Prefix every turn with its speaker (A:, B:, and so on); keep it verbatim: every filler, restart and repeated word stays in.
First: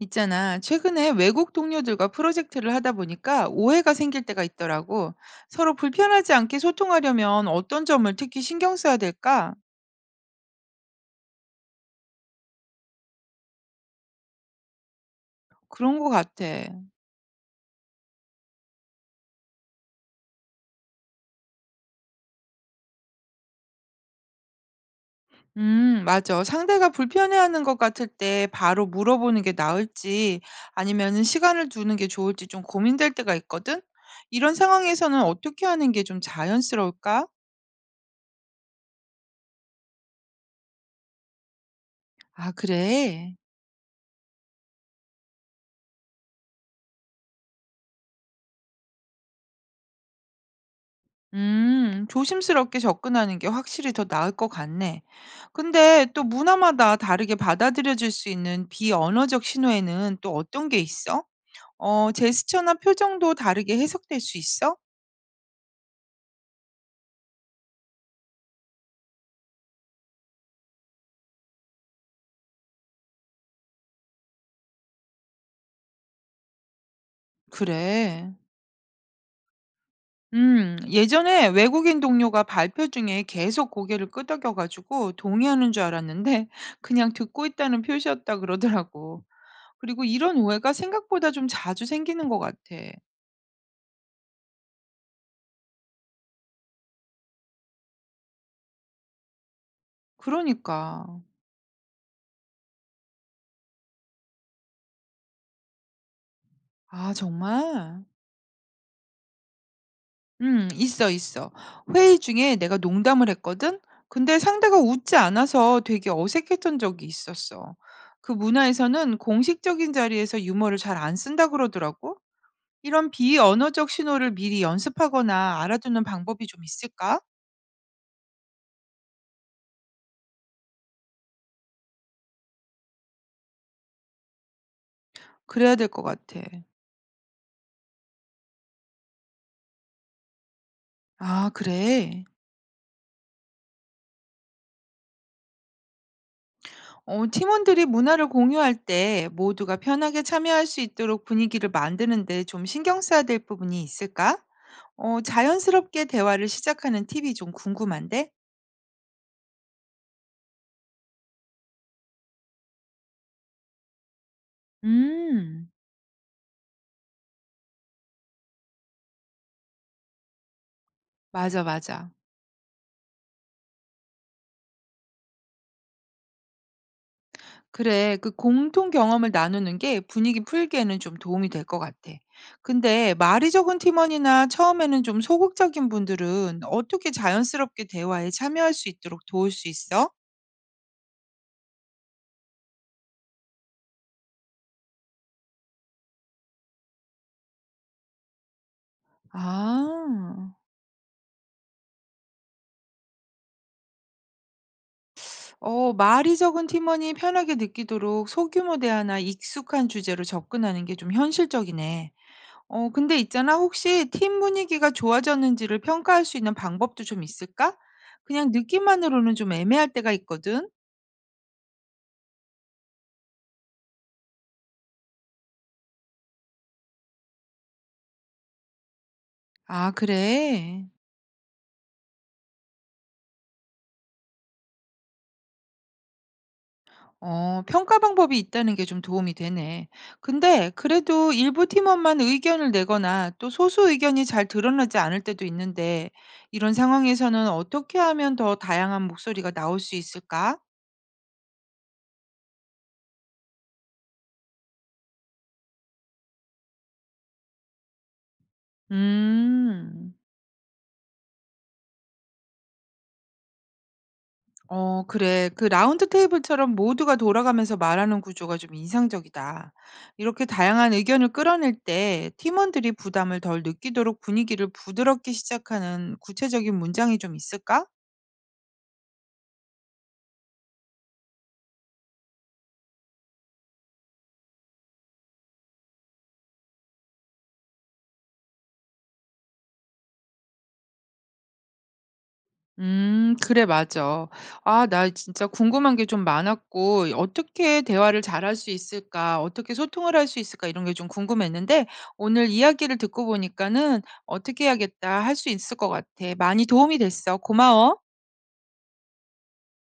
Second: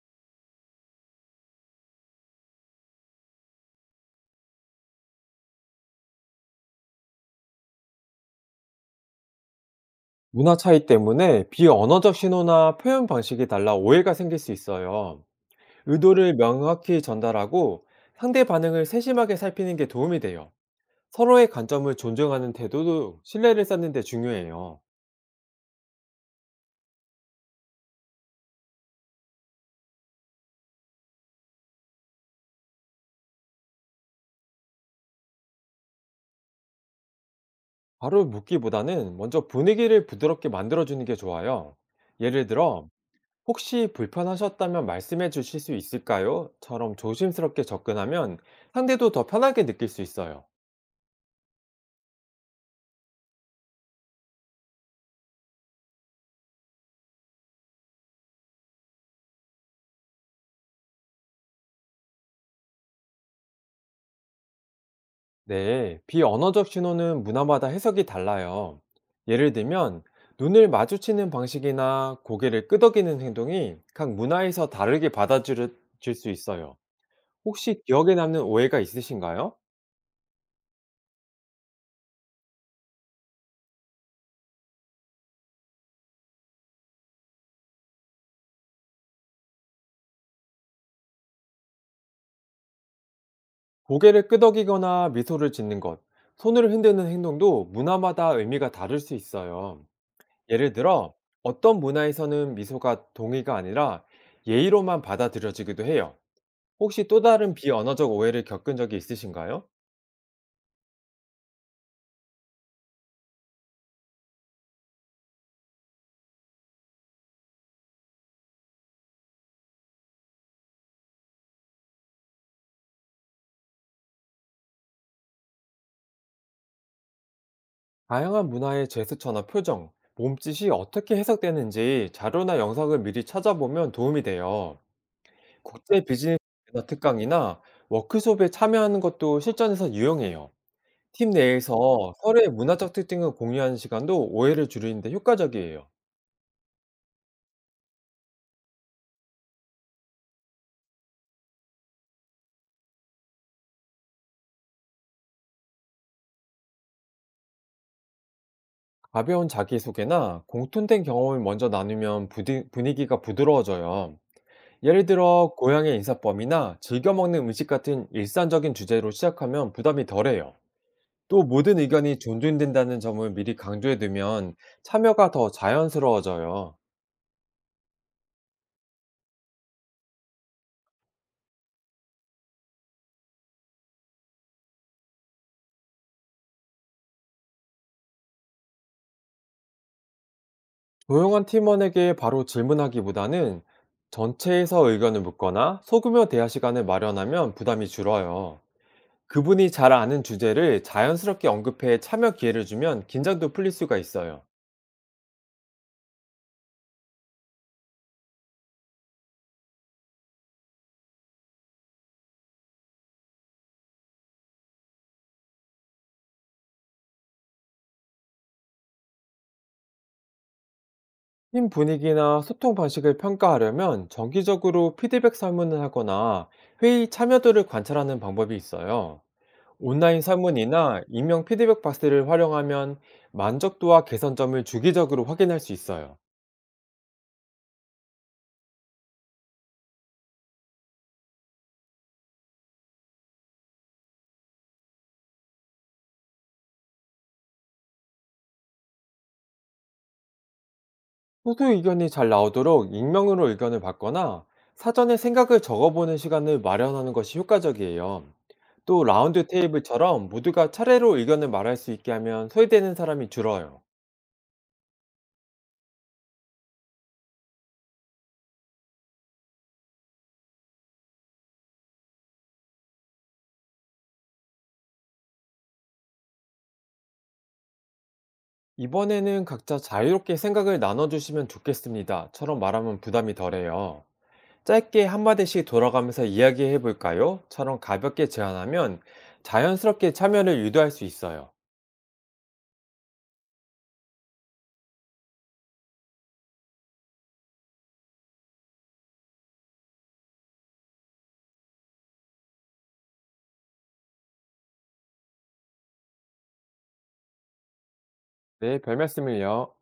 A: 있잖아. 최근에 외국 동료들과 프로젝트를 하다 보니까 오해가 생길 때가 있더라고. 서로 불편하지 않게 소통하려면 어떤 점을 특히 신경 써야 될까?
B: 문화 차이 때문에 비언어적 신호나 표현 방식이 달라 오해가 생길 수 있어요.
A: 그런 거
B: 의도를
A: 같아.
B: 명확히 전달하고 상대 반응을 세심하게 살피는 게 도움이 돼요. 서로의 관점을 존중하는 태도도 신뢰를 쌓는 데 중요해요.
A: 음, 맞아. 상대가 불편해하는 것 같을 때 바로 물어보는 게 나을지 아니면 시간을 두는 게 좋을지 좀 고민될 때가 있거든? 이런 상황에서는 어떻게 하는 게 좀 자연스러울까?
B: 바로 묻기보다는 먼저 분위기를 부드럽게 만들어주는 게 좋아요. 예를
A: 아,
B: 들어,
A: 그래.
B: 혹시 불편하셨다면 말씀해 주실 수 있을까요? 처럼 조심스럽게 접근하면 상대도 더 편하게 느낄 수 있어요.
A: 음, 조심스럽게 접근하는 게 확실히 더 나을 것 같네. 근데 또 문화마다 다르게 받아들여질 수 있는 비언어적 신호에는 또 어떤 게 있어? 어, 제스처나 표정도 다르게 해석될 수 있어?
B: 네, 비언어적 신호는 문화마다 해석이 달라요. 예를 들면, 눈을 마주치는 방식이나 고개를 끄덕이는 행동이 각 문화에서 다르게 받아들여질 수 있어요. 혹시 기억에
A: 그래.
B: 남는 오해가 있으신가요?
A: 음, 예전에 외국인 동료가 발표 중에 계속 고개를 끄덕여가지고 동의하는 줄 알았는데 그냥 듣고 있다는 표시였다 그러더라고. 그리고 이런 오해가 생각보다 좀 자주 생기는 것 같아.
B: 고개를 끄덕이거나 미소를 짓는 것, 손을 흔드는 행동도 문화마다 의미가 다를 수 있어요. 예를
A: 그러니까.
B: 들어, 어떤 문화에서는 미소가 동의가 아니라 예의로만 받아들여지기도 해요. 혹시
A: 아,
B: 또 다른
A: 정말?
B: 비언어적 오해를 겪은 적이 있으신가요?
A: 음 있어, 있어. 회의 중에 내가 농담을 했거든? 근데 상대가 웃지 않아서 되게 어색했던 적이 있었어. 그 문화에서는 공식적인 자리에서 유머를 잘 안 쓴다 그러더라고. 이런 비언어적 신호를 미리 연습하거나 알아두는 방법이 좀 있을까?
B: 다양한 문화의 제스처나 표정, 몸짓이 어떻게 해석되는지 자료나 영상을 미리 찾아보면 도움이 돼요.
A: 그래야 될 것
B: 국제 비즈니스
A: 같아.
B: 특강이나 워크숍에 참여하는 것도 실전에서 유용해요. 팀
A: 아,
B: 내에서
A: 그래.
B: 서로의 문화적 특징을 공유하는 시간도 오해를 줄이는데 효과적이에요.
A: 어, 팀원들이 문화를 공유할 때 모두가 편하게 참여할 수 있도록 분위기를 만드는데 좀 신경 써야 될 부분이 있을까? 어 자연스럽게 대화를 시작하는 팁이 좀 궁금한데?
B: 가벼운 자기소개나 공통된 경험을 먼저 나누면 부디- 분위기가 부드러워져요. 예를 들어,
A: 음.
B: 고향의 인사법이나 즐겨 먹는 음식 같은 일상적인 주제로 시작하면 부담이 덜해요. 또
A: 맞아,
B: 모든
A: 맞아.
B: 의견이 존중된다는 점을 미리 강조해 두면 참여가 더 자연스러워져요.
A: 그래. 그 공통 경험을 나누는 게 분위기 풀기에는 좀 도움이 될 것 같아. 근데 말이 적은 팀원이나 처음에는 좀 소극적인 분들은 어떻게 자연스럽게 대화에 참여할 수 있도록 도울 수 있어?
B: 조용한 팀원에게 바로 질문하기보다는 전체에서 의견을 묻거나 소규모 대화 시간을 마련하면 부담이 줄어요. 그분이 잘 아는
A: 아.
B: 주제를 자연스럽게 언급해 참여 기회를 주면 긴장도 풀릴 수가 있어요.
A: 어, 말이 적은 팀원이 편하게 느끼도록 소규모 대화나 익숙한 주제로 접근하는 게 좀 현실적이네. 어, 근데 있잖아. 혹시 팀 분위기가 좋아졌는지를 평가할 수 있는 방법도 좀 있을까? 그냥 느낌만으로는 좀 애매할 때가 있거든.
B: 팀 분위기나 소통 방식을 평가하려면 정기적으로 피드백 설문을 하거나 회의 참여도를 관찰하는 방법이 있어요.
A: 아,
B: 온라인
A: 그래.
B: 설문이나 익명 피드백 박스를 활용하면 만족도와 개선점을 주기적으로 확인할 수 있어요.
A: 어, 평가 방법이 있다는 게 좀 도움이 되네. 근데 그래도 일부 팀원만 의견을 내거나 또 소수 의견이 잘 드러나지 않을 때도 있는데 이런 상황에서는 어떻게 하면 더 다양한 목소리가 나올 수 있을까?
B: 소수 의견이 잘 나오도록 익명으로 의견을 받거나 사전에 생각을 적어보는 시간을 마련하는 것이 효과적이에요. 또 라운드
A: 음.
B: 테이블처럼 모두가 차례로 의견을 말할 수 있게 하면 소외되는 사람이 줄어요.
A: 어, 그래. 그 라운드 테이블처럼 모두가 돌아가면서 말하는 구조가 좀 인상적이다. 이렇게 다양한 의견을 끌어낼 때 팀원들이 부담을 덜 느끼도록 분위기를 부드럽게 시작하는 구체적인 문장이 좀 있을까?
B: 이번에는 각자 자유롭게 생각을 나눠주시면 좋겠습니다.처럼 말하면 부담이 덜해요. 짧게 한마디씩 돌아가면서 이야기해 볼까요? 처럼 가볍게 제안하면 자연스럽게 참여를 유도할 수 있어요.
A: 음, 그래, 맞아. 아, 나 진짜 궁금한 게 좀 많았고, 어떻게 대화를 잘할 수 있을까, 어떻게 소통을 할 수 있을까, 이런 게 좀 궁금했는데, 오늘 이야기를 듣고 보니까는 어떻게 해야겠다, 할 수 있을 것 같아. 많이 도움이 됐어. 고마워.
B: 네, 별 말씀을요.